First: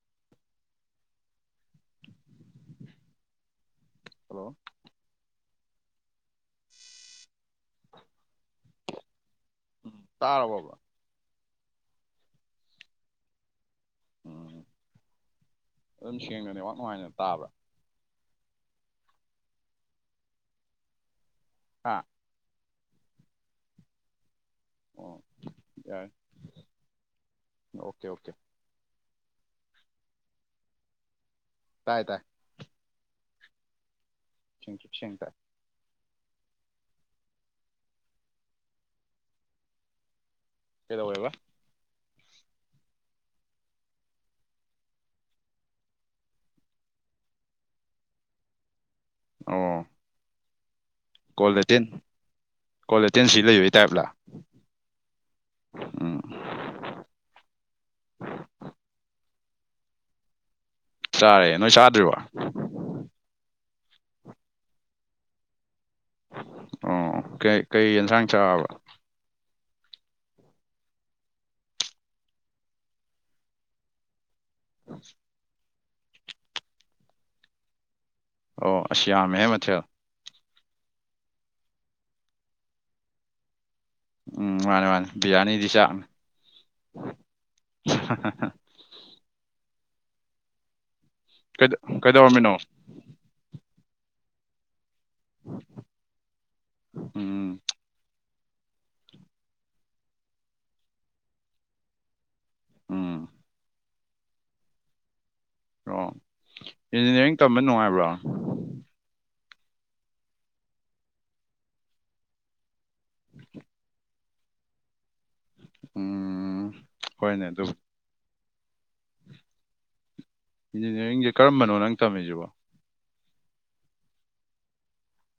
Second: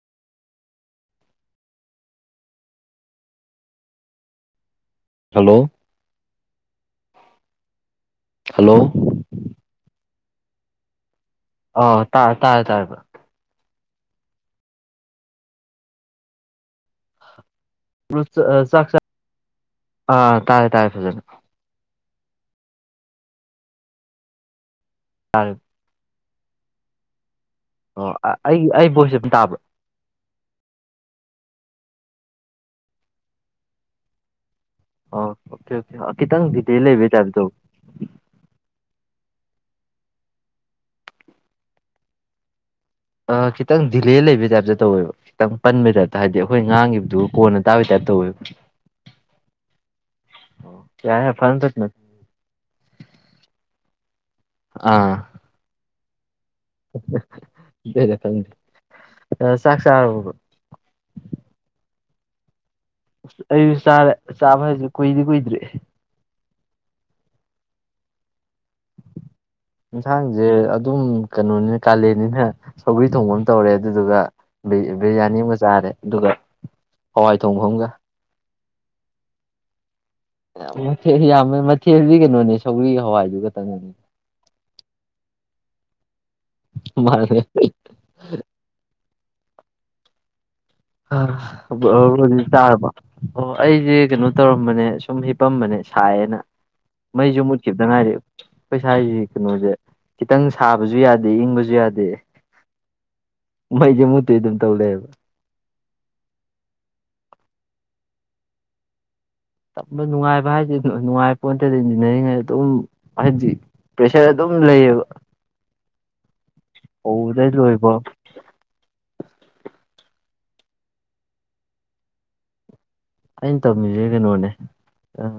[inaudible] hello hello hello ꯇꯥꯔꯕꯣ ꯑꯥ ꯇꯥꯔꯦ ꯇꯥꯔꯦ ꯇꯥꯔꯦꯕ ꯎꯝ ꯑꯗꯨꯝ ꯁꯦꯡꯅ ꯅꯦꯠꯋꯥꯛ ꯅꯨꯡꯉꯥꯏꯅ ꯇꯥꯕ꯭ꯔꯥ ꯕ꯭ꯔ ꯆ ꯑ ꯆꯥꯛ ꯆ ꯑꯥ ꯇꯥꯔꯦ ꯇꯥꯔꯦ ꯐꯖꯅ ꯑꯥ ꯑꯣ ꯇꯥꯔꯦ ꯌꯥꯏ ꯑꯣꯀꯦ ꯑꯣ ꯑ ꯑꯣꯀꯦ ꯑꯩꯒꯤ ꯑꯩ ꯕꯣꯏꯁꯁꯦ ꯐꯟ ꯇꯥꯕ꯭ꯔꯣ ꯇꯥꯏ ꯇꯥꯏ ꯁꯦꯡꯇ꯭ꯔꯤꯛ ꯁꯦꯡꯅ ꯇꯥꯏ ꯑ ꯈꯤꯇꯪ ꯊꯤꯇꯦꯜ ꯂꯩꯕꯩ ꯇꯥꯏꯞꯇ ꯇꯧꯋꯤ ꯀꯩꯗꯧꯋꯦꯕ ꯑ ꯈꯤꯇꯪ ꯗꯤꯂꯦ ꯂꯩꯕꯩ ꯇꯥꯏꯞꯇ ꯇꯧꯋꯦꯕ ꯈꯤꯇꯪ ꯄꯟꯕꯩ ꯇꯥꯏꯞꯇ ꯍꯥꯏꯗꯤ ꯑꯩꯈꯣꯏ ꯉꯥꯡꯈꯤꯕꯗꯨꯒ ꯀꯣꯟꯅ ꯇꯥꯕꯩ ꯇꯥꯏꯞ ꯇ ꯇꯧꯋꯦꯕ ꯑꯣ ꯌꯥꯔꯦ ꯌꯥꯔꯦ ꯐꯖꯅ ꯇꯠꯅ ꯀꯣꯜꯂꯦꯇꯤꯟ ꯀꯣꯜꯂꯦꯇꯤꯟ ꯁꯤ ꯂꯩꯕꯩ ꯇꯥꯏꯞꯂ ꯑꯥ ꯍ ꯑꯗꯨꯏꯔꯥ ꯈꯪꯗꯦ ꯑ ꯆꯥꯛ ꯆꯥꯔꯕꯣ ꯕ꯭ꯔꯣ ꯆꯥꯔꯦ ꯅꯣꯏ ꯆꯥꯗ꯭ꯔꯤꯕꯣ ꯑꯁ ꯑꯩꯁꯨ ꯆꯥꯔꯦ ꯆꯥꯕ ꯍꯥꯏꯖꯦ ꯀꯨꯏꯗꯤ ꯀꯨꯏꯗ꯭ꯔꯤ ꯑꯣ ꯀꯩ ꯀꯩ ꯌꯦꯟꯁꯥꯡ ꯆꯥꯕ ꯌꯦꯟꯁꯥꯡꯖꯦ ꯑꯗꯨꯝ ꯀꯩꯅꯣꯅꯤꯅ ꯀꯥꯂꯦꯟꯅꯤꯅ ꯁꯧꯒ꯭ꯔꯤ ꯊꯣꯡꯕ ꯑꯃ ꯇꯧꯔꯦ ꯑꯗꯨꯗꯨꯒ ꯕꯤꯔ ꯑ ꯕꯤꯔꯌꯥꯅꯤ ꯑꯃꯒ ꯆꯥꯔꯦ ꯑꯗꯨꯒ ꯍꯋꯥꯏ ꯊꯣꯡꯕ ꯑꯃꯒ ꯑꯣ ꯑꯁ ꯌꯥꯝꯃꯦꯍꯦ ꯃꯊꯦꯜ ꯃꯊꯦꯜ ꯌꯥꯝꯃꯦ ꯃꯊꯦꯜꯗꯤ ꯀꯩꯅꯣꯅꯦ ꯁꯧꯔꯤ ꯍꯋꯥꯏꯗꯨ ꯈꯛꯇꯪꯅꯤ ꯎꯝ ꯃꯥꯅꯦ ꯃꯥꯅꯦ ꯕꯤꯔꯌꯥꯅꯤꯗꯤ ꯆꯥꯛꯅꯦ ꯃꯥꯅꯦ ꯍꯍ [unintelligible] ꯍꯧꯖꯤꯛ ꯀꯩꯗꯧꯔꯝꯃꯤꯅꯣ ꯇꯥꯔꯕ ꯑꯣ ꯑꯩꯖꯤ ꯀꯩꯅꯣ ꯇꯧꯔꯝꯕꯅꯦ ꯁꯨꯝ ꯍꯄꯝꯕꯅꯦ ꯁꯥꯏꯌꯦꯅ ꯃꯩꯁꯨ ꯎꯝ ꯃꯨꯠꯈꯤꯕꯗ ꯉꯥꯏꯔꯤ ꯑꯩꯈꯣꯏꯁ꯭ꯋꯥꯏꯒꯤ ꯀꯩꯅꯣꯖꯦ ꯈꯤꯇꯪ ꯁꯥꯕꯖꯨ ꯌꯥꯗꯦ ꯏꯪꯕꯖꯨ ꯌꯥꯗꯦ ꯎꯝ ꯃꯩꯖꯦ ꯃꯨꯠꯇꯨꯏ ꯑꯗꯨꯝ ꯇꯧ ꯂꯩ ꯑꯕ ꯑꯣ ꯏꯟꯖꯤꯅꯤꯌꯥꯔꯤꯡ ꯇꯝꯕ ꯅꯨꯡꯉꯥꯏꯕ꯭ꯔꯣ ꯇꯝꯕ ꯅꯨꯡꯉꯥꯏꯕ ꯍꯥꯏꯖꯦ ꯅꯨꯡ ꯅꯨꯡꯉꯥꯏ ꯄꯣꯟꯇꯦꯗ ꯏꯟꯖꯤꯅꯤꯌꯥꯔꯤꯡ ꯍꯥꯏ ꯑꯗꯨꯝ ꯍꯥꯏꯗꯤ ꯄ꯭ꯔꯦꯁꯔ ꯑꯗꯨꯝ ꯎꯝ ꯂꯩꯌꯦꯕ ꯎꯝ ꯍꯣꯏꯅꯦ ꯍꯧꯗꯩ ꯑꯗꯨ ꯂꯣꯏꯕꯥꯎ ꯏꯟꯖꯤꯅꯤꯌꯥꯔꯤꯡꯖꯦ ꯀꯔꯝꯕꯅꯣ ꯅꯪ ꯇꯝꯃꯤꯖꯤꯕꯣ ꯑꯩꯅ ꯇꯝꯃꯤꯖꯦ ꯀꯩꯅꯣꯅꯦ ꯑ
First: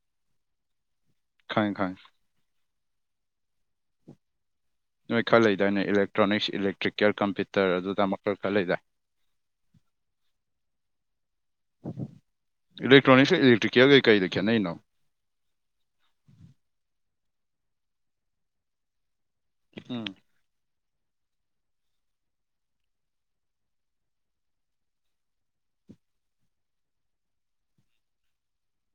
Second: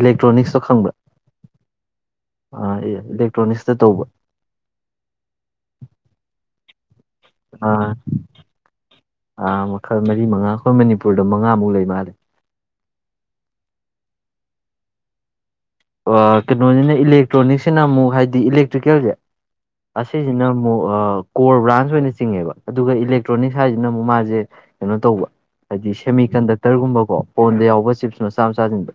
ꯏꯂꯦꯛꯇ꯭ꯔꯣꯅꯤꯛꯁꯇꯣ ꯈꯪꯕ꯭ꯔꯥ ꯈꯪꯉꯦ ꯈꯪꯉꯦ ꯑ ꯑꯩ ꯏꯂꯦꯛꯇ꯭ꯔꯣꯅꯤꯛꯁꯇ ꯇꯧꯕ ꯅꯣꯏ ꯈꯔ ꯂꯩꯗꯥꯏ ꯅꯦ ꯏꯂꯦꯛꯇ꯭ꯔꯣꯅꯤꯛꯁ ꯏꯂꯦꯛꯇ꯭ꯔꯤꯀꯦꯜ ꯀꯝꯄ꯭ꯌꯨꯇꯔ ꯑꯗꯨ ꯑꯗꯥ ꯃꯈꯜ ꯈꯔ ꯂꯩꯗꯥꯏ ꯑꯥ ꯃꯈꯜ ꯃꯔꯤ ꯃꯉꯥ ꯑꯩꯈꯣꯏ ꯃꯅꯤꯄꯨꯔꯗ ꯃꯉꯥꯃꯨꯛ ꯂꯩ ꯃꯥꯜꯂꯦ ꯏꯂꯦꯛꯇ꯭ꯔꯣꯅꯤꯛꯁꯀ ꯏꯂꯦꯛꯇ꯭ꯔꯤꯀꯦꯜꯒꯩ ꯀꯩꯗ ꯈꯦꯠꯅꯩꯅꯣ ꯑꯥ ꯀꯩꯅꯣꯅꯤꯅ ꯏꯂꯦꯛꯇ꯭ꯔꯣꯅꯤꯛꯁꯤꯅ ꯑꯃꯨꯛ ꯍꯥꯏꯗꯤ ꯏꯂꯦꯛꯇ꯭ꯔꯤꯀꯦꯜꯖꯦ ꯎꯝ ꯑꯁꯤꯁꯤꯅ ꯑꯃꯨꯛ ꯑ ꯀꯣꯔ ꯕ꯭ꯔꯥꯟꯁ ꯑꯣꯏꯅ ꯆꯤꯡꯉꯦꯕ ꯑꯗꯨꯒ ꯏꯂꯦꯛꯇ꯭ꯔꯣꯅꯤꯛꯁ ꯍꯥꯏꯖꯤꯅ ꯑꯃꯨꯛ ꯃꯥꯖꯦ ꯀꯩꯅꯣ ꯇꯧꯕ ꯍꯥꯏꯗꯤ ꯁꯦꯃꯤ ꯀꯟꯗꯛꯇꯔꯒꯨꯝꯕ ꯀꯣ ꯐꯣꯟꯗ ꯌꯥꯎꯕ ꯆꯤꯞꯁ ꯃꯆꯥ ꯃꯆꯥꯁꯤꯡꯗ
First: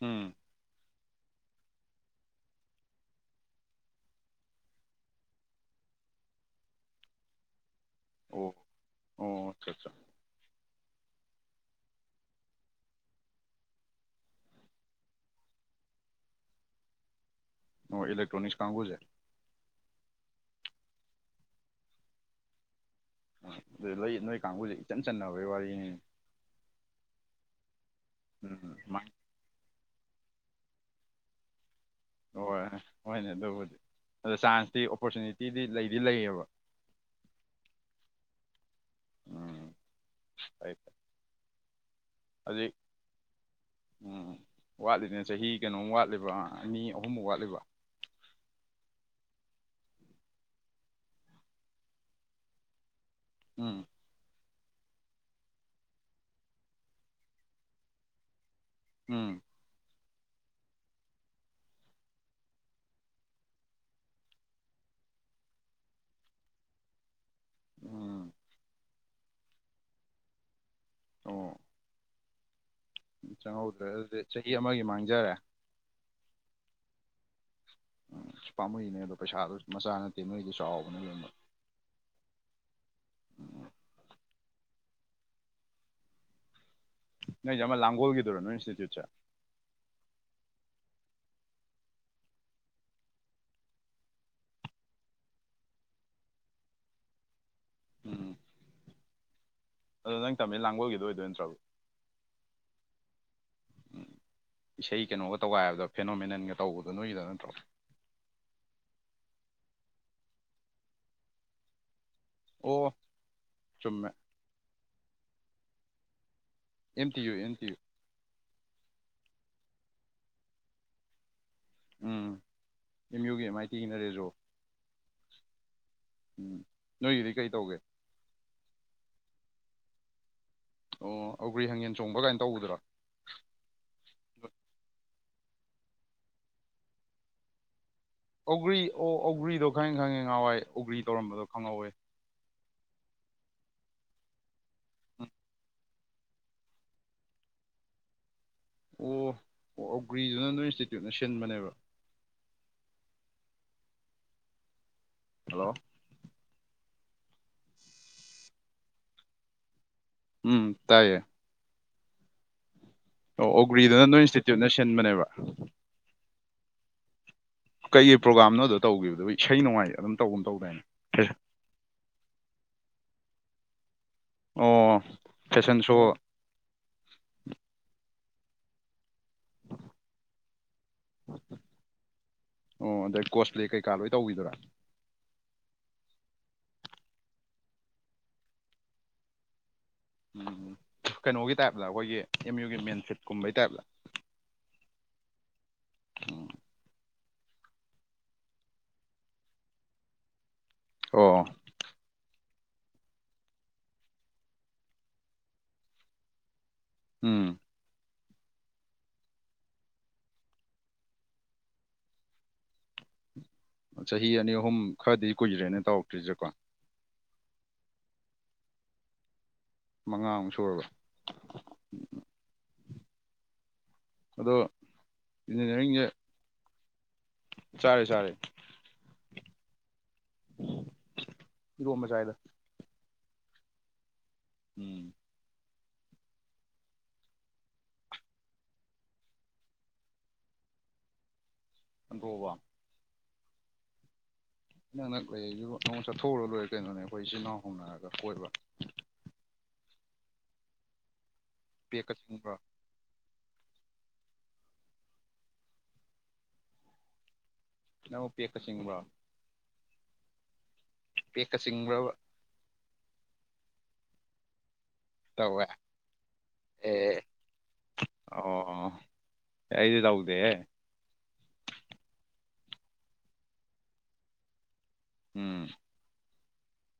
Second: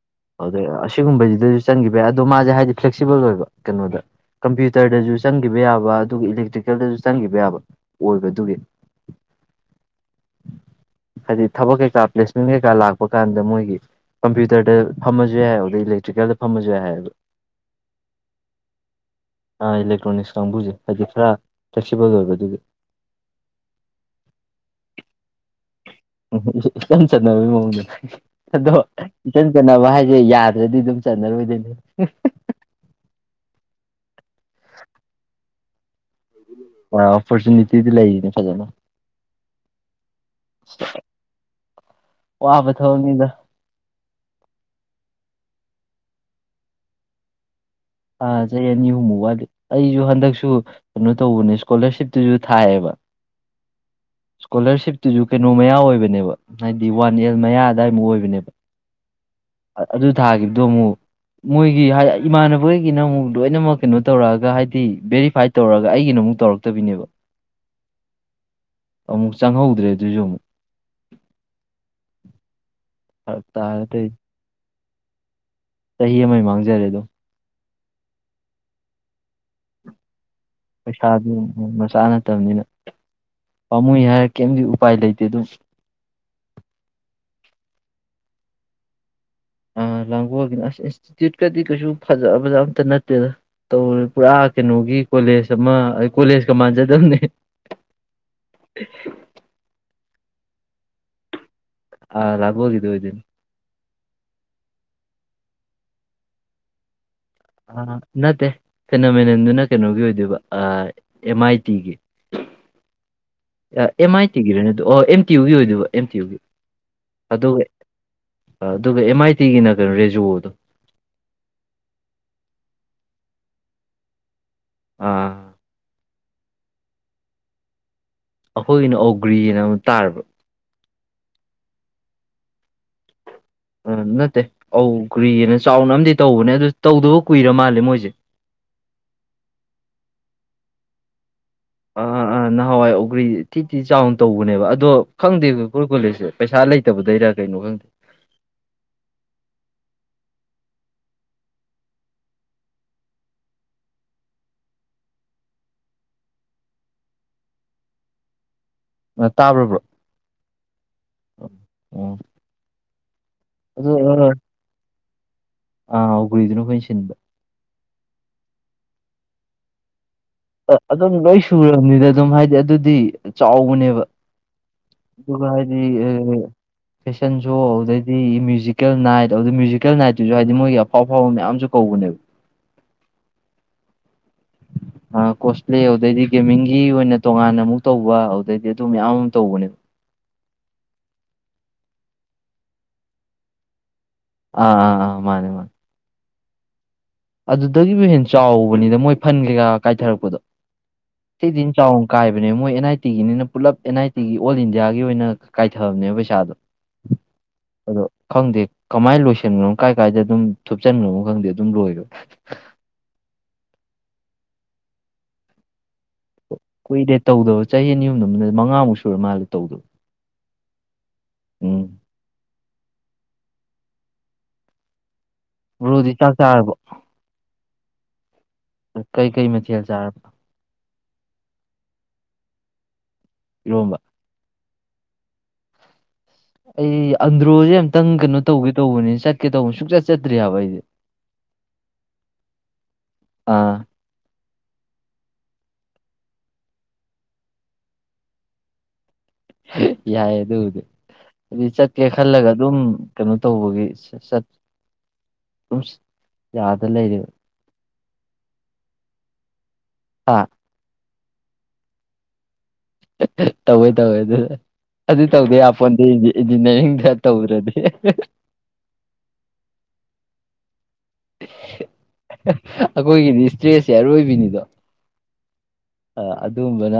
ꯎꯝ ꯑꯗꯩ ꯑꯁ ꯁꯤꯒꯨꯝꯕꯖꯤꯗꯁꯨ ꯆꯪꯒꯤꯕ ꯌꯥꯏ ꯑꯗꯣ ꯃꯥꯖꯦ ꯍꯥꯏꯗꯤ ꯐ꯭ꯂꯦꯛꯁꯤꯕꯜ ꯑꯣꯏꯕ ꯀꯩꯅꯣꯗ ꯀꯝꯄ꯭ꯌꯨ ꯇꯔꯗꯖꯨ ꯆꯪꯒꯤꯕ ꯌꯥꯕ ꯑꯗꯨꯒ ꯏꯂꯦꯛꯇ꯭ꯔꯤꯀꯦꯜꯗꯖꯨ ꯆꯪꯒꯤꯕ ꯌꯥꯕ ꯑꯣ ꯑꯣꯏꯕꯗꯨꯒꯤ ꯑꯣ ꯑꯠꯆꯥ ꯑꯠꯆꯥ ꯍꯥꯏꯗꯤ ꯊꯕꯛ ꯀꯩꯀꯥ ꯄ꯭ꯂꯦꯁꯃꯦꯟ ꯀꯩꯀꯥ ꯂꯥꯛꯄ ꯀꯥꯟꯗ ꯃꯣꯏꯒꯤ ꯀꯝꯄ꯭ꯌꯨꯇꯔꯗ ꯐꯝꯃꯁꯨ ꯌꯥꯏ ꯑꯗꯨꯗꯩ ꯏꯂꯦꯛꯇ꯭ꯔꯤꯀꯦꯜꯗ ꯐꯝꯃꯁꯨ ꯌꯥꯏ ꯍꯥꯏꯌꯦꯕ ꯑꯣ ꯏꯂꯦꯛꯇ꯭ꯔꯣꯅꯤꯛꯁ ꯀꯥꯡꯒꯨꯁꯦ ꯑꯥ ꯏꯂꯦꯛꯇ꯭ꯔꯣꯅꯤꯛꯁ ꯀꯥꯡꯕꯨꯁꯦ ꯍꯥꯏꯗꯤ ꯈꯔ ꯐ꯭ꯂꯦꯛꯁꯤꯕꯜ ꯑꯣꯏꯕ ꯑꯗꯨꯒꯤ ꯑꯗꯨ ꯅꯣꯏ ꯅꯣꯏ ꯀꯥꯡꯒꯨꯁꯦ ꯏꯆꯟ ꯆꯟꯅꯕꯩ ꯋꯥꯔꯤꯅꯤꯅꯦ ꯏꯆꯟ ꯆꯠꯅꯕꯒꯤ ꯃꯑꯣꯡꯗ ꯑꯗꯣ ꯎꯝ ꯃꯥꯏ ꯏꯆꯟ ꯆꯠꯅꯕ ꯍꯥꯏ ꯑꯩꯁꯦ ꯌꯥꯗ꯭ꯔꯗꯤ ꯑꯗꯨꯝ ꯆꯟꯅꯔꯣꯏꯗꯣꯏꯅꯦ ꯍꯣꯏ ꯍꯣꯏꯅꯦ ꯑꯗꯨꯕꯨꯗꯤ ꯑꯗꯣ ꯆꯥꯟꯁꯇꯤ ꯑꯣꯄꯣꯔꯆꯨꯅꯤꯇꯤꯗꯤ ꯂꯩ ꯑ ꯑꯣꯄꯣꯔꯆꯨꯅꯤꯇꯤꯗꯤ ꯂꯩꯔꯤꯅꯤ ꯐꯖꯅ ꯍꯣꯏꯣꯏ [inaudible] ꯋꯥꯕ ꯍꯧꯖꯤꯛ ꯊꯕꯛꯅꯤꯗ ꯎꯝ ꯋꯥꯠꯂꯤꯅꯦ ꯆꯍꯤ ꯀꯩꯅꯣꯝ ꯋꯥꯠꯂꯤꯕ ꯑꯅꯤ ꯑꯍꯨꯝꯃꯨꯛ ꯋꯥꯠꯂꯤꯕ ꯑꯥ ꯆꯍꯤ ꯑꯅꯤ ꯑꯍꯨꯝꯃꯨꯛ ꯋꯥꯠꯂꯤ ꯑꯩꯁꯨ ꯍꯟꯗꯛꯁꯨ ꯀꯩꯅꯣ ꯇꯧꯕꯅꯦ ꯁꯀꯣꯂꯔꯁꯤꯞꯇꯨꯁꯨ ꯊꯥꯏꯑꯕ ꯎꯝ ꯁꯀꯣꯂꯔꯁꯤꯞꯇꯨꯁꯨ ꯀꯩꯅꯣ ꯃꯌꯥ ꯑꯣꯏꯕꯅꯦꯕ ꯍꯥꯏꯗꯤ ꯋꯥꯟ ꯌꯔ ꯃꯌꯥ ꯑꯗꯥꯏꯃꯨꯛ ꯑꯣꯏꯕꯅꯦꯕ ꯎꯝ ꯑꯗꯨ ꯊꯥꯈꯤꯕꯗꯣ ꯑꯃꯨꯛ ꯃꯣꯏꯒꯤ ꯏꯃꯥꯟꯅꯕꯣꯏꯒꯤꯅ ꯑꯃꯨꯛ ꯂꯣꯏꯅꯃꯛ ꯀꯩꯅꯣ ꯇꯧꯔꯛꯑꯒ ꯍꯥꯏꯗꯤ ꯚꯦꯔꯤꯐꯥꯏꯠ ꯇꯧꯔꯒ ꯑꯩꯒꯤꯅ ꯑꯃꯨꯛ ꯇꯧꯔꯛꯇꯕꯤꯅꯦꯕ ꯎꯝ ꯑꯃꯨꯛ ꯆꯪꯍꯧꯗ꯭ꯔꯦ ꯑꯗꯨꯖꯨ ꯑꯃꯨꯛ ꯑꯣ ꯐꯔꯛ ꯇꯥꯔꯦ ꯆꯪꯍꯧꯗ꯭ꯔꯦ ꯇꯧ ꯑꯗꯨꯗꯤ ꯆꯍꯤ ꯑꯃꯒꯤ ꯃꯥꯡꯖꯔꯦ ꯆꯍꯤ ꯑꯃꯒꯤ ꯃꯥꯡꯖꯔꯦꯗꯨꯝ ꯎꯝ ꯄꯥꯝꯃꯨꯏꯅꯦ ꯑꯗꯣ ꯄꯩꯁꯥꯗꯨ ꯃꯆꯥꯅ ꯄꯩꯁꯥꯗꯨ ꯃꯆꯥ ꯅꯠꯇꯕꯅꯤꯅ ꯎꯝ ꯄꯥꯝꯃꯨꯏ ꯍꯥꯏꯔ ꯀꯩꯝꯗꯤ ꯎ ꯎꯄꯥꯏ ꯂꯩꯇꯦ ꯑꯗꯨꯝ ꯅꯣꯏꯖꯦ ꯑꯃ ꯂꯥꯡꯒꯣꯜꯒꯤꯗꯨꯔꯣ ꯅꯣꯏ ꯏꯟꯁꯇꯤꯇ꯭ꯨꯠꯁꯦ ꯑ ꯂꯥꯡꯒꯣꯜꯒꯤꯅ ꯑꯁ ꯏꯟꯁꯇꯤꯇ꯭ꯌꯨꯠꯀꯗꯤ ꯀꯩꯁꯨ ꯐꯖ ꯐꯖ ꯑꯝꯇ ꯅꯠꯇꯦꯗ ꯇꯧꯔ ꯄꯨꯔꯥ ꯀꯩꯅꯣꯒꯤ ꯀꯣꯂꯦꯖ ꯑꯃ ꯑ ꯀꯣꯂꯦꯖꯀ ꯃꯥꯟꯖꯗꯕꯅꯦ ꯎꯝ ꯑꯗ ꯅꯪ ꯇꯃꯦꯜ ꯂꯥꯡꯒꯣꯜꯒꯤꯗꯣ ꯑꯣꯏꯗꯣꯏ ꯅꯠꯇ꯭ꯔꯕ ꯑ ꯂꯥꯡꯒꯣꯜꯒꯤꯗꯣ ꯑꯣꯏꯗꯣꯏꯅꯦ ꯎꯝ ꯏꯁꯩ ꯀꯩꯅꯣꯒ ꯇꯧꯒꯥꯏꯕꯗꯣ ꯐꯦꯅꯣꯃꯦꯅꯟꯒ ꯇꯧꯕꯗꯣ ꯅꯣꯏꯒꯤꯗ ꯅ ꯑ ꯅꯠꯇꯦ ꯐꯦꯅꯣꯃꯦꯅꯟꯗꯨꯅ ꯀꯩꯅꯣꯒꯤ ꯑꯣꯏꯗꯣꯏꯕ ꯑꯦꯝ ꯑꯥꯏ ꯇꯤꯒꯤ ꯑꯣ ꯆꯨꯝꯃꯦ ꯑꯦꯝ ꯑꯥꯏ ꯇꯤꯒꯤꯔꯅꯦ ꯑꯗꯨ ꯑꯣ ꯑꯦꯝ ꯇꯤ ꯌꯨꯒꯤ ꯑꯣꯏꯗꯕ ꯑꯦꯝ ꯇꯤ ꯌꯨꯒꯤ ꯑꯦꯝꯇꯤ ꯌꯨ ꯑꯗꯨꯒ ꯑꯦꯝꯇꯤ ꯌꯨ ꯑꯗꯨꯒ ꯑꯦꯝ ꯑꯥꯏ ꯇꯤꯒꯤꯅ ꯀꯩꯅꯣ ꯔꯦꯖꯣꯗꯣ ꯎꯝ ꯑꯦꯝ ꯌꯨꯒꯤ ꯃꯥꯏꯇꯤꯒꯤꯅ ꯔꯦꯖꯣ ꯑꯥ ꯎꯝ ꯅꯣꯏꯒꯤꯗꯤ ꯀꯩ ꯇꯧꯒꯦ ꯑꯩꯈꯣꯏꯒꯤꯅ ꯑꯧꯒ꯭ꯔꯤꯅ ꯑꯃ ꯇꯥꯔꯕ ꯑꯣ ꯑꯩꯒ꯭ꯔꯤ ꯍꯪꯒꯦꯟ ꯆꯣꯡꯕ ꯀꯥꯏꯅ ꯇꯩꯕꯗꯨꯔꯣ ꯑ ꯅꯠꯇꯦ ꯑꯧ ꯀꯨꯏꯑꯅ ꯆꯥꯎꯅ ꯑꯃꯗꯤ ꯇꯧꯕꯅꯦ ꯑꯗꯨ ꯇꯧꯗꯕ ꯀꯨꯏꯔ ꯃꯥꯜꯂꯦ ꯃꯣꯏꯁꯦ ꯑꯣꯒ꯭ꯔꯤ ꯑꯣ ꯑꯣꯒ꯭ꯔꯤꯗꯣ ꯈꯪꯉꯦ ꯈꯪꯉꯦ ꯉꯍꯥꯟꯋꯥꯏ ꯑꯣꯒ꯭ꯔꯤ ꯇꯧꯔꯝꯕꯗꯣ ꯈꯪꯍꯧꯋꯦ ꯍꯥꯟꯋꯥꯏ ꯑꯣꯒ꯭ꯔꯤ ꯊꯤ ꯊꯤ ꯆꯥꯎꯅ ꯇꯧꯕꯅꯦꯕ ꯑꯗꯣ ꯈꯪꯗꯦ ꯀꯣꯂꯦꯖꯁꯦ ꯄꯩꯁꯥ ꯂꯩꯇꯕꯗꯩꯔ ꯀꯩꯅꯣ ꯈꯪꯗꯦ [inaudible] ꯑꯣ ꯑꯣ ꯑꯣꯒ꯭ꯔꯤꯗꯨꯅ ꯅꯣꯏ ꯏꯟꯁꯇꯤꯇ꯭ꯌꯨꯠꯅ ꯁꯤꯟꯕꯅꯦꯕ ꯍꯜꯂꯣ ꯇꯥꯕ꯭ꯔꯕ꯭ꯔꯣ ꯎꯝ ꯇꯥꯏꯌꯦ ꯑꯣ ꯑꯣ ꯑꯗꯨ ꯑꯣꯒ꯭ꯔꯤꯗꯨꯅ ꯅꯣꯏ ꯏꯟꯁꯇꯤꯇ꯭ꯌꯨꯠꯅ ꯁꯤꯟꯕꯅꯦꯕ ꯑꯥ ꯎꯒ꯭ꯔꯤꯗꯨꯅ ꯑꯩꯈꯣꯏꯅ ꯁꯤꯟꯕ ꯀꯩ ꯀꯩ ꯄ꯭ꯔꯣꯒꯥꯝꯅꯣꯗꯣ ꯇꯧꯈꯤꯕꯗꯨꯣ ꯏꯁꯩ ꯅꯨꯡꯉꯥꯏ ꯑꯗꯨꯝ ꯇꯧꯒꯨꯝ ꯇꯧꯗꯥꯏꯅꯦ ꯑꯗꯨꯝ ꯂꯣꯏ ꯁꯨꯔꯕꯅꯤꯗ ꯑꯗꯨꯝ ꯍꯥꯏꯗꯤ ꯑꯗꯨꯗꯤ ꯆꯥꯎꯕꯅꯦꯕ ꯑꯣ ꯑꯗꯨꯒ ꯐꯦꯁꯟ ꯍꯥꯏꯗꯤ ꯁꯣ ꯑ ꯐꯦꯁꯟ ꯁꯣ ꯍꯧꯗꯗꯤ ꯁꯤ ꯃ꯭ꯌꯨꯖꯤꯀꯦꯜ ꯅꯥꯏꯠ ꯑꯗꯨ ꯃ꯭ꯌꯨꯖꯤꯀꯦꯜ ꯅꯥꯏꯠꯇꯨꯁꯨ ꯍꯥꯏꯗꯤ ꯃꯣꯏꯒꯤ ꯑꯐꯥꯎ ꯑꯐꯥꯎꯕ ꯃꯌꯥꯝꯁꯨ ꯀꯧꯕꯅꯦꯕ ꯑꯣ ꯑꯗꯨ ꯀꯣꯁꯄꯂꯦ ꯀꯩ ꯀꯂꯣꯏ ꯑ ꯀꯣꯁ꯭ꯞꯂꯦ ꯑꯗꯨꯗꯩꯗꯤ ꯒꯦꯃꯤꯡꯒꯤ ꯑꯣꯏꯅ ꯇꯣꯉꯥꯟꯅ ꯑꯃꯨꯛ ꯇꯧꯕ ꯑꯗꯨꯗꯩꯗꯤ ꯑꯗꯨ ꯃꯌꯥꯝ ꯇꯧꯕꯅꯦꯕ ꯎꯝ ꯀꯩꯅꯣꯒꯤ ꯇꯥꯏꯞꯇ ꯑꯩꯈꯣꯏꯒꯤ ꯑꯦꯝ ꯌꯨꯒꯤ ꯃꯦꯟꯁꯤꯠꯀꯨꯝꯕꯩ ꯇꯥꯏꯞꯇ ꯑꯥ ꯑꯥ ꯑꯥ ꯃꯥꯅꯦ ꯃꯥꯅꯦ ꯎꯝ ꯑꯗꯨꯗꯒꯤꯕꯨ ꯍꯦ ꯆꯥꯎꯕꯅꯤꯗ ꯃꯣꯏ ꯐꯟ ꯀꯩꯀꯥ ꯀꯥꯏꯊꯔꯛꯄꯗꯣ ꯑꯣ ꯁꯤꯗꯤꯟ ꯆꯥꯑꯣꯅꯥꯀꯥꯏ ꯅꯦ ꯃꯣꯏ ꯑꯦꯟ ꯑꯥꯏ ꯇꯤꯒꯤꯅꯤꯅ ꯄꯨꯂꯞ ꯑꯦꯟ ꯑꯥꯏ ꯇꯤꯒꯤ ꯑꯣꯜ ꯏꯟꯗꯤꯌꯥꯒꯤ ꯑꯣꯏꯅ ꯀꯥꯏꯊꯕꯅꯦꯕ ꯄꯩꯁꯥꯗꯣ ꯎꯝ ꯑꯗꯣ ꯈꯪꯗꯦ ꯀꯃꯥꯏꯅ ꯂꯣꯏꯁꯤꯟꯈ꯭ꯔꯅꯣ ꯀꯥꯏ ꯀꯥꯏꯗ ꯑꯗꯨꯝ ꯊꯨꯞꯆꯟꯈ꯭ꯔꯅꯣ ꯈꯪꯗꯦ ꯑꯗꯨꯝ ꯂꯣꯏꯔꯣꯏ ꯆꯍꯤ ꯑꯅꯤ ꯑꯍꯨꯝ ꯈꯔꯗꯤ ꯀꯨꯏꯗ꯭ꯔꯦꯅꯦ ꯇꯧꯔꯛꯇ꯭ꯔꯤꯁꯦꯀꯣ ꯀꯨꯏꯔꯦ ꯇꯧꯗꯕ ꯆꯍꯤ ꯑꯅꯤ ꯑꯍꯨꯝ ꯃꯉꯃꯨꯛ ꯁꯨꯔ ꯃꯥꯜꯂꯦ ꯇꯧꯗꯕ ꯃꯉꯥꯃꯨꯛ ꯁꯨꯔꯕ ꯎꯝ ꯎꯝ ꯑꯗꯣ ꯭ꯕꯔꯣꯗꯤ ꯆꯥꯛ ꯆꯥꯔꯕ ꯆꯔꯦ ꯆꯔꯦ ꯀꯩ ꯀꯩ ꯃꯊꯦꯜ ꯆꯥꯔꯕ ꯏꯔꯣꯝꯕꯥ ꯆꯥꯏ ꯏꯔꯣꯝꯕ ꯎꯝ ꯑꯩ ꯑꯟꯗ꯭ꯔꯣꯁꯦ ꯑꯝꯇꯪ ꯀꯩꯅꯣ ꯇꯧꯒꯦ ꯇꯧꯕꯅꯤꯅ ꯆꯠꯀꯦ ꯇꯧꯕꯅꯤ ꯁꯨꯛꯆꯠ ꯆꯗ꯭ꯔꯤ ꯍꯥꯏꯕ ꯑꯩꯁꯦ [inaudible] [inaudible] ꯑꯥ ꯅꯪ ꯅꯛ ꯂꯩꯔꯤꯁꯤ ꯅꯪꯉ ꯆꯠꯊꯣꯛꯎꯔ ꯂꯣꯏꯔꯦ ꯀꯩꯅꯣꯅꯦ ꯑꯩꯈꯣꯏ ꯏꯆꯤꯜ ꯏꯅꯥꯎ ꯍꯣꯡꯅꯔꯒ ꯀꯣꯏꯕ ꯌꯥꯏ ꯑꯗꯨꯕꯨꯗꯤ ꯑꯗꯨꯗꯤ ꯆꯠꯀꯦ ꯄꯦꯛꯀ ꯈꯜꯂꯒ ꯆꯤꯡꯕ꯭ꯔꯣ ꯑꯗꯨꯝ ꯀꯩꯅꯣ ꯇꯧꯕꯒꯤꯆꯠ ꯑꯗꯨ ꯌꯥꯗ ꯂꯩꯔꯤꯕꯔꯤ ꯏꯅꯥꯎ ꯄꯦꯛꯀ ꯆꯤꯡꯕ꯭ꯔꯣ ꯑꯥ ꯄꯦꯀꯆꯤꯡꯕ꯭ꯔꯕ ꯇꯧꯏ ꯇꯧꯏ ꯑꯗꯨ ꯑꯗꯨ ꯇꯧꯗꯦ ꯇꯧꯋꯦ ꯌꯄꯣꯟꯗꯤ ꯏꯟꯖꯤꯅꯤꯌꯥꯔꯤꯡꯗ ꯑꯦ ꯇꯧꯔꯗꯤ ꯑꯣ ꯑꯩꯗꯤ ꯇꯧꯗꯦ ꯍꯦ ꯑꯩꯈꯣꯏꯒꯤꯗꯤ ꯏꯁꯇ꯭ꯔꯦꯁꯁꯦ ꯑꯔꯣꯏꯕꯤꯅꯤꯗꯣ ꯎꯝ ꯑꯗꯨꯒꯝꯕꯅ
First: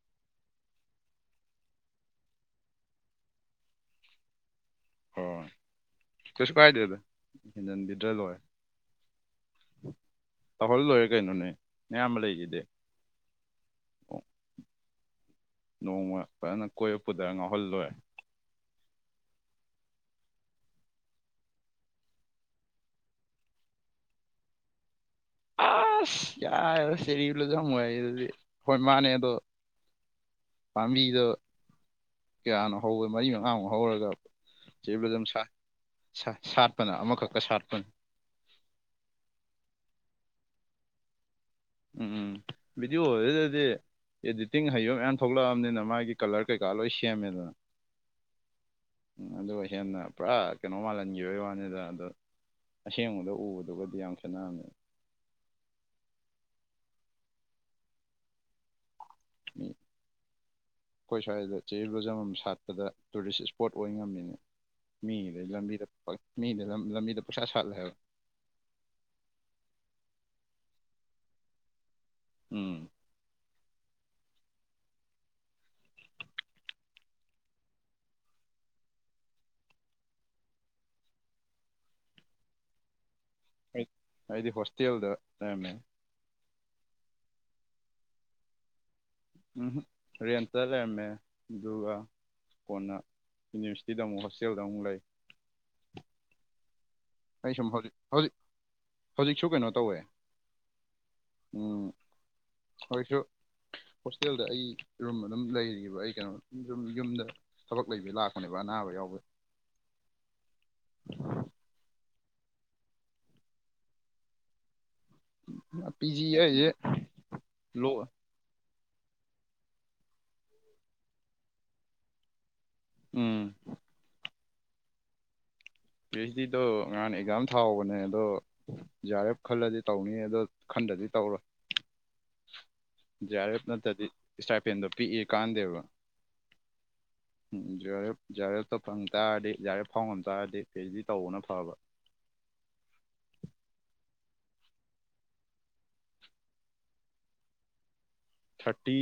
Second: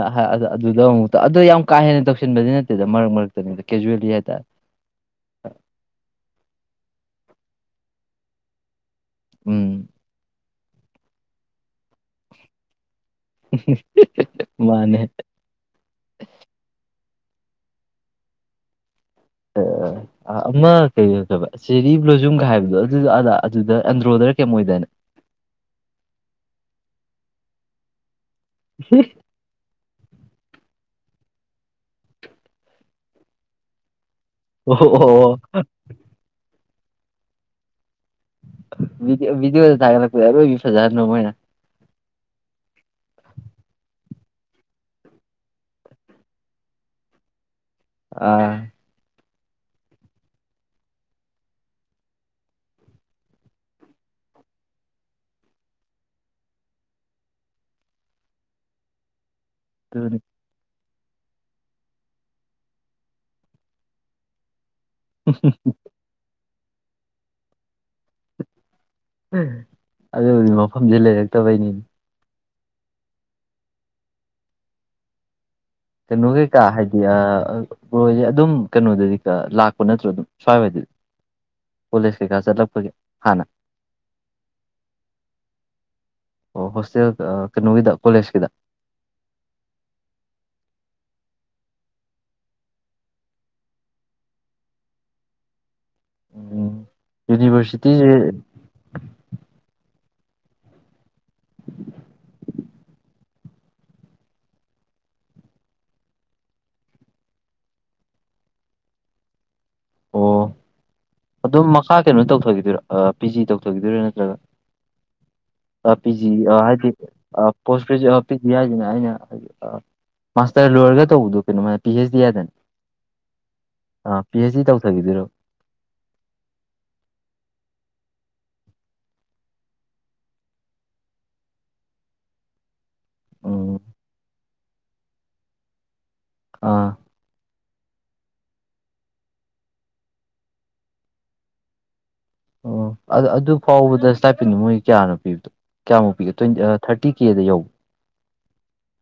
ꯑꯗꯨꯗ ꯑꯃꯨꯛꯇ ꯑꯗꯨꯗꯣ ꯌꯥꯝ ꯀꯥ ꯍꯦꯟꯅ ꯇꯧꯁꯤꯟꯕꯗꯤ ꯅꯠꯇꯦꯗ ꯃꯔꯛ ꯃꯔꯛꯇꯅꯤꯗ ꯀꯦꯖꯨꯋꯦꯜꯂꯤ ꯍꯥꯏꯦ [inaudible] ꯍꯣꯏ ꯀꯩꯁꯨ ꯀꯥꯏꯗꯦꯗ ꯍꯦꯟꯖꯤꯟꯕꯤꯗ꯭ꯔ ꯂꯣꯏꯔꯦ ꯎꯝ ꯇꯧꯍꯜ ꯂꯣꯏꯔꯦ ꯀꯩꯅꯣꯅꯦ ꯑꯌꯥꯝꯕ ꯂꯩꯈꯤꯗꯦ ꯃꯥꯅꯦ ꯄꯨꯗꯔ ꯉꯥꯎꯍꯜꯂꯣꯏꯦ ꯑꯃ ꯀꯩꯗꯕ ꯆꯦꯔꯤ ꯕ꯭ꯂꯣꯖꯨꯝꯒ ꯍꯥꯏꯕꯗꯣ ꯑꯗꯨ ꯑꯗꯥ ꯑꯗꯨꯗ ꯑꯟꯗ꯭ꯔꯣꯗ ꯀꯦ ꯃꯣꯏꯗꯅꯦ ꯑꯁ ꯌꯥꯔꯔ ꯆꯦꯔꯤ ꯂꯁꯨ ꯑꯗꯨꯗꯤ ꯍꯣꯏ ꯃꯥꯅꯦ ꯑꯗꯣ ꯄꯥꯝꯕꯤꯗ ꯀꯌꯥꯅꯣ ꯍꯧꯕꯦ ꯃꯔꯤ ꯃꯉꯥꯃꯨꯛ ꯍꯧꯔꯒ ꯑꯣ ꯑꯣ ꯐꯅ ꯑꯃꯈꯛꯀ ꯁꯥꯠꯄꯅꯤ ꯗꯤꯑꯣ ꯊꯥꯒ ꯂ ꯌꯥꯔꯣꯏꯁ ꯍꯖꯔ ꯅꯣ ꯃꯅꯥ ꯎꯝ ꯕꯤꯗꯤ ꯑꯣꯏꯗꯗꯤ ꯑꯦꯗꯤꯇꯤꯡ ꯍꯌꯡꯞ ꯃ ꯊꯣꯛꯂꯛꯑꯕꯅꯤꯅ ꯃꯥꯒꯤ ꯀꯂꯔ ꯀꯩꯀꯥ ꯂꯣꯏ ꯁꯦꯝꯃꯦꯗꯅ ꯑꯥ ꯑꯗꯨꯒ ꯍꯦꯟꯅ ꯄꯨꯔꯥ ꯀꯩꯅꯣ ꯃꯥꯜꯍꯟꯈꯤꯕꯒꯤ ꯋꯥꯅꯤꯗ ꯑꯗꯣ ꯑꯁꯦꯡꯕꯗ ꯎꯕꯗꯨꯒꯗꯤ ꯌꯥꯝ ꯈꯦꯠꯅꯔꯝꯃꯦ [inaudible] ꯃꯤ ꯇꯅꯤ ꯑꯩꯈꯣꯏ ꯁ꯭ꯋꯥꯏꯗ ꯆꯜ ꯂꯣꯖꯃꯝ ꯁꯥꯠꯄꯗ ꯇꯨꯔꯤꯁ ꯏꯁꯄꯣꯠ ꯑꯣꯏ ꯉꯝꯃꯤꯅꯦ ꯃ ꯂꯩ ꯂꯗ ꯂꯕꯤꯗ ꯄꯁꯥꯁꯜ ꯍꯥꯏ ꯑꯗꯨꯕꯨꯗꯤ ꯃꯐꯝꯁ ꯂꯩꯔꯛꯇꯕꯩꯅꯤ ꯎꯝ ꯀꯩꯅꯣ ꯀꯩꯀꯥ ꯍꯥꯏꯗꯤꯣꯏꯁꯦ ꯑꯗꯨꯝ ꯀꯩꯅꯣꯗꯗꯤ ꯀ ꯂꯥꯛꯄ ꯅꯠꯇ꯭ꯔꯣ ꯑꯗꯨꯝ ꯁ꯭ꯋꯥꯏꯗꯗꯤ ꯀꯣꯂꯤꯁ ꯀꯩꯀꯥ ꯆꯠꯂꯛꯄꯒꯦ ꯑꯩꯗꯤ ꯍꯣꯁꯇꯦꯜꯗ ꯂꯩꯔꯝꯃꯦ ꯗ ꯀꯣꯂꯦꯁ ꯀꯗ ꯎꯝ ꯔꯔꯤꯟꯇꯔꯔꯃꯦ ꯒꯥ ꯀꯣꯟꯅ ꯌꯨꯅꯤꯚꯔꯁꯤꯇꯤꯗ ꯑꯃꯨꯛ ꯍꯣꯁꯇꯦꯜꯗ ꯑꯃꯨꯛ ꯂꯩ ꯎꯝ ꯑꯩ ꯁꯨꯝ ꯍꯧꯖꯤꯛ ꯌꯨꯅꯤꯚꯔꯁꯤꯇꯤꯁꯦ ꯍꯧꯖꯤꯛ ꯍꯧꯖꯤꯛꯁꯨ ꯀꯩꯅꯣ ꯇꯧꯋꯦ [inaudible] ꯎꯝ ꯍꯁꯨ ꯍꯣꯁꯇꯦꯜꯗ ꯑꯩ ꯔꯨꯝ ꯑꯗꯨꯝ ꯂꯩꯔꯤꯕ ꯑꯩ ꯀꯩꯅꯣ ꯌꯨꯝꯗ ꯊꯕꯛ ꯂꯩꯕ ꯂꯥꯛꯄꯅꯦꯕ ꯑꯅꯥꯕ ꯌꯥꯎꯕ [inaudible] ꯑꯣ ꯑꯗꯨꯝ ꯃꯈꯥ ꯀꯩꯅꯣ ꯇꯧꯊꯈꯤꯗꯣꯏꯔꯥ ꯄꯤ ꯖꯤ ꯇꯧꯊꯈꯤꯗꯣꯏꯔ‌ꯣ ꯅꯠꯇ꯭ꯔꯒ ꯑ ꯄꯤ ꯖꯤ ꯍꯥꯏꯗꯤ ꯑ ꯄꯣꯁ ꯂꯣ ꯒꯔ‌ꯦꯖꯨꯌ‌ꯦꯠ ꯑ ꯄꯤ ꯖꯤ ꯍꯥꯏꯁꯤꯅ ꯑ ꯃꯥꯁꯇꯔ ꯂꯣꯏꯔꯒ ꯇꯧꯕꯗꯣ ꯀꯩꯅꯣꯃ ꯄꯤ ꯍꯆ ꯗꯤ ꯍꯥꯏꯗꯥꯏꯅ‌ꯦ ꯎꯝ ꯄꯤ ꯑꯩꯆ ꯗꯤ ꯇꯧꯊꯈꯤꯗꯣꯏꯔꯣ ꯄꯤ ꯑꯩꯆ ꯗꯤꯗꯣ ꯉꯍꯥꯟꯅ ꯑꯦꯛꯖꯥꯝ ꯊꯥꯎꯍꯧꯕꯅꯦ ꯑꯗꯣ ꯖꯤ ꯑꯥꯔ ꯑꯦꯐ ꯈꯜꯂꯗꯤ ꯇꯧꯅꯤ ꯑꯗꯣ ꯈꯟ ꯗ꯭ꯔꯗꯤ ꯇꯧꯔ‌ꯣꯏ ꯖꯤ ꯑꯥꯔ ꯑꯦꯐ ꯎꯝ ꯅꯠꯇꯗꯤ ꯏꯁꯇꯥꯏꯄꯦꯟꯗꯣ ꯄꯤꯛꯏ ꯀꯥꯟꯗꯦꯕ ꯑꯥ J R F J R F ꯀ ꯐꯪ ꯇꯥꯔꯗꯤ ꯖꯤ ꯔ ꯑꯦꯐ ꯐꯥꯎ ꯉꯝ ꯇꯥꯔꯗꯤ ꯄꯤ ꯑꯩꯁꯦ ꯗꯤ ꯇꯧꯕꯅ ꯐꯕ ꯑꯣ ꯑꯗꯨ ꯐꯥꯎꯕꯗꯇꯥꯏꯄꯤꯅꯤ ꯃꯣꯏ ꯀꯌꯥꯅꯣ ꯄꯤꯕꯗꯣ ꯀꯌꯥꯃꯨꯛ ꯄꯤꯒ ꯇ꯭ꯋꯦꯟ ꯊꯥꯔꯇꯤ ꯀꯦꯗ ꯌꯧꯕ ꯊꯥꯔꯇꯤ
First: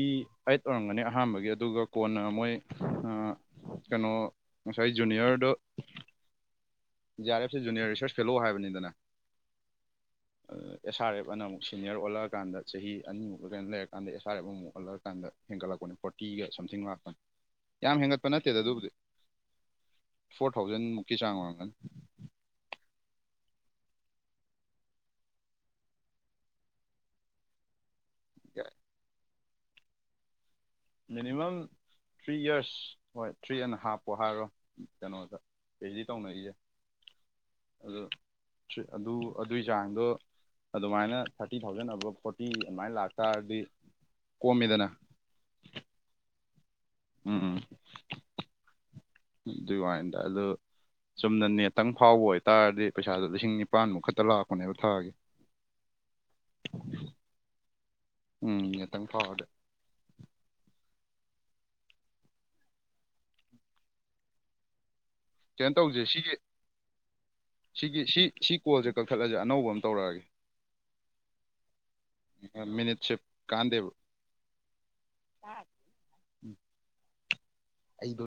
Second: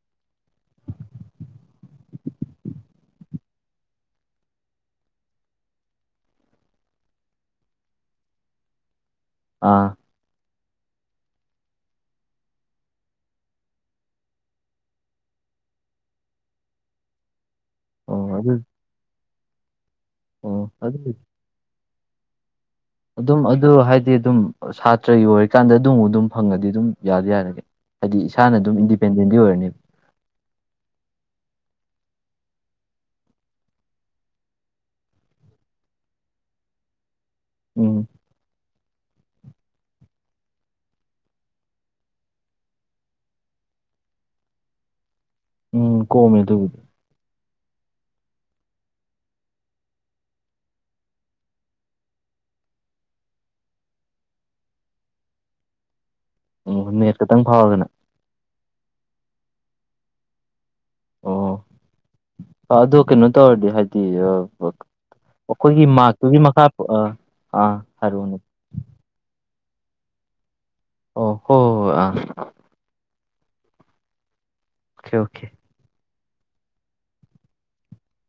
ꯑꯩꯠ ꯑꯣꯏꯔꯝꯒꯅꯤ ꯑꯍꯥꯟꯕꯒꯤ ꯑꯗꯨꯒ ꯀꯣꯟꯅ ꯃꯣꯏ ꯀꯩꯅꯣ ꯉꯁꯥꯏ ꯖꯨꯅꯤꯌꯔꯗꯣ ꯖꯤ ꯑꯥꯔ ꯑꯦꯐꯁꯦ ꯖꯨꯅꯤꯌꯔ ꯔꯤꯁꯔꯁ ꯐꯦꯂꯣ ꯍꯥꯏꯕꯅꯤꯗꯅ ꯑꯥ ꯑꯦꯁ ꯑꯔ ꯑꯦꯐ ꯑꯅꯤ ꯁꯤꯅꯤꯌꯔ ꯑꯣꯂꯛꯑꯀꯟꯗ ꯆꯍꯤ ꯑꯅꯤꯃꯨꯛꯛꯇ ꯀꯅ ꯂꯩꯔꯀꯥꯟꯗ ꯑꯦꯁ ꯑꯔ ꯑꯦꯐ ꯑꯃꯨꯛ ꯑꯣꯂꯛꯑꯀꯟꯗ ꯀ‌ꯣꯟꯅꯥ ꯐꯣꯔꯇꯤꯒ ꯁꯝꯊꯤꯡ ꯂꯥꯛꯄꯅꯤ ꯌꯥꯝ ꯑꯣ ꯍꯦꯟꯒꯠꯄ ꯑꯗꯨ ꯅꯠꯇꯦꯗ ꯑꯗꯨꯕꯨꯗꯤ ꯐꯣꯔ ꯑꯣ ꯑꯗꯨ ꯊꯥꯎꯖꯟꯃꯨꯛꯀꯤ ꯆꯥꯡ ꯑꯣꯏꯔꯝꯒꯅꯤ ꯑꯗꯨꯝ ꯑꯗꯨ ꯍꯥꯏꯗꯤ ꯑꯗꯨꯝ ꯁꯥꯇ꯭ꯔꯒꯤ ꯑꯣꯏꯔꯤꯀꯥꯟꯗ ꯑꯗꯨꯝ ꯑꯗꯨꯝ ꯐꯪꯉꯗꯤ ꯑꯗꯨꯝ ꯌꯥꯗꯤ ꯌꯥꯔꯍ‌ꯦ ꯍꯥꯏꯗꯤ ꯏꯁꯥꯅ ꯌꯥꯏ ꯑꯗꯨꯝ ꯏꯟꯗꯤꯄꯦꯟꯗꯦꯟꯗꯤ ꯑꯣꯏꯔꯅꯦ ꯃꯤꯅꯤꯃꯝ ꯊ꯭ꯔꯤ ꯌꯔꯁ ꯍꯣꯏ ꯊ꯭ꯔꯤ ꯑꯦꯟ ꯍꯥꯐꯄꯨ ꯍꯥꯏꯔꯣ ꯀꯩꯅꯣꯗ ꯄꯤ ꯑꯩꯁ ꯗꯤ ꯇꯧꯅꯩꯖ‌ꯦ ꯎꯝ ꯑꯗꯨ ꯑꯗꯨꯏ ꯆꯥꯡꯗꯣ ꯑꯗꯨꯃꯥꯏꯅ ꯊꯥꯔꯇꯤ ꯊꯥꯎꯖꯟ ꯑꯕꯞ ꯐꯣꯔꯇꯤ ꯑꯗꯨꯃꯥꯏꯅ ꯂꯥꯛꯇꯥꯔꯗꯤ ꯀꯣꯝꯃꯦꯗꯅ ꯎꯝ ꯀꯣꯃꯦꯑꯗꯨꯕꯨꯗꯤ ꯎꯝ ꯑꯗꯨꯏ ꯋꯥꯅꯤꯗ ꯑꯗꯨ ꯆꯨꯝꯅ ꯅꯦꯠꯇꯪ ꯐꯥꯎꯕ ꯑꯣꯏꯇꯥꯔꯗꯤ ꯄꯩꯁꯥꯗꯣ ꯂꯤꯁꯤꯡ ꯅꯤꯄꯥꯟꯃꯨꯛ ꯈꯛꯇ ꯂꯥꯛꯄꯅꯦꯕ ꯊꯥꯒꯤ ꯑꯣ ꯅ‌ꯦꯠ ꯈꯛꯇꯪ ꯐꯥꯎꯔꯒꯅ ꯅ‌ꯦꯠꯇꯪ ꯐꯥꯎꯔꯗꯤ ꯑꯣ ꯑꯗꯨ ꯀꯩꯅꯣ ꯇꯧꯔꯗꯤ ꯍꯥꯏꯗꯤ ꯀꯩꯅꯣ ꯑꯩꯈꯣꯏꯒꯤ ꯇꯧꯁꯦ ꯁꯤꯒꯤ ꯃꯥꯔꯛꯇꯨꯒꯤ ꯃꯈꯥ ꯑꯥ ꯑꯃꯥ ꯁꯤꯒꯤ ꯁꯤ ꯍꯥꯏꯔꯨꯅꯦ ꯁꯤ ꯀꯣꯜꯁꯦ ꯀꯛꯊꯠꯂꯁꯦ ꯑꯅꯧꯕ ꯑꯃ ꯇꯧꯔꯛꯑꯒꯦ ꯍꯣꯏ ꯍꯣꯏ ꯍꯣꯏ ꯑꯥ ꯃꯤꯅꯤꯠ ꯁꯤꯞ ꯀꯥꯟꯗꯦꯕ ꯑꯣꯀꯦ ꯑꯣꯀꯦ ꯎ ꯑꯩꯗꯣ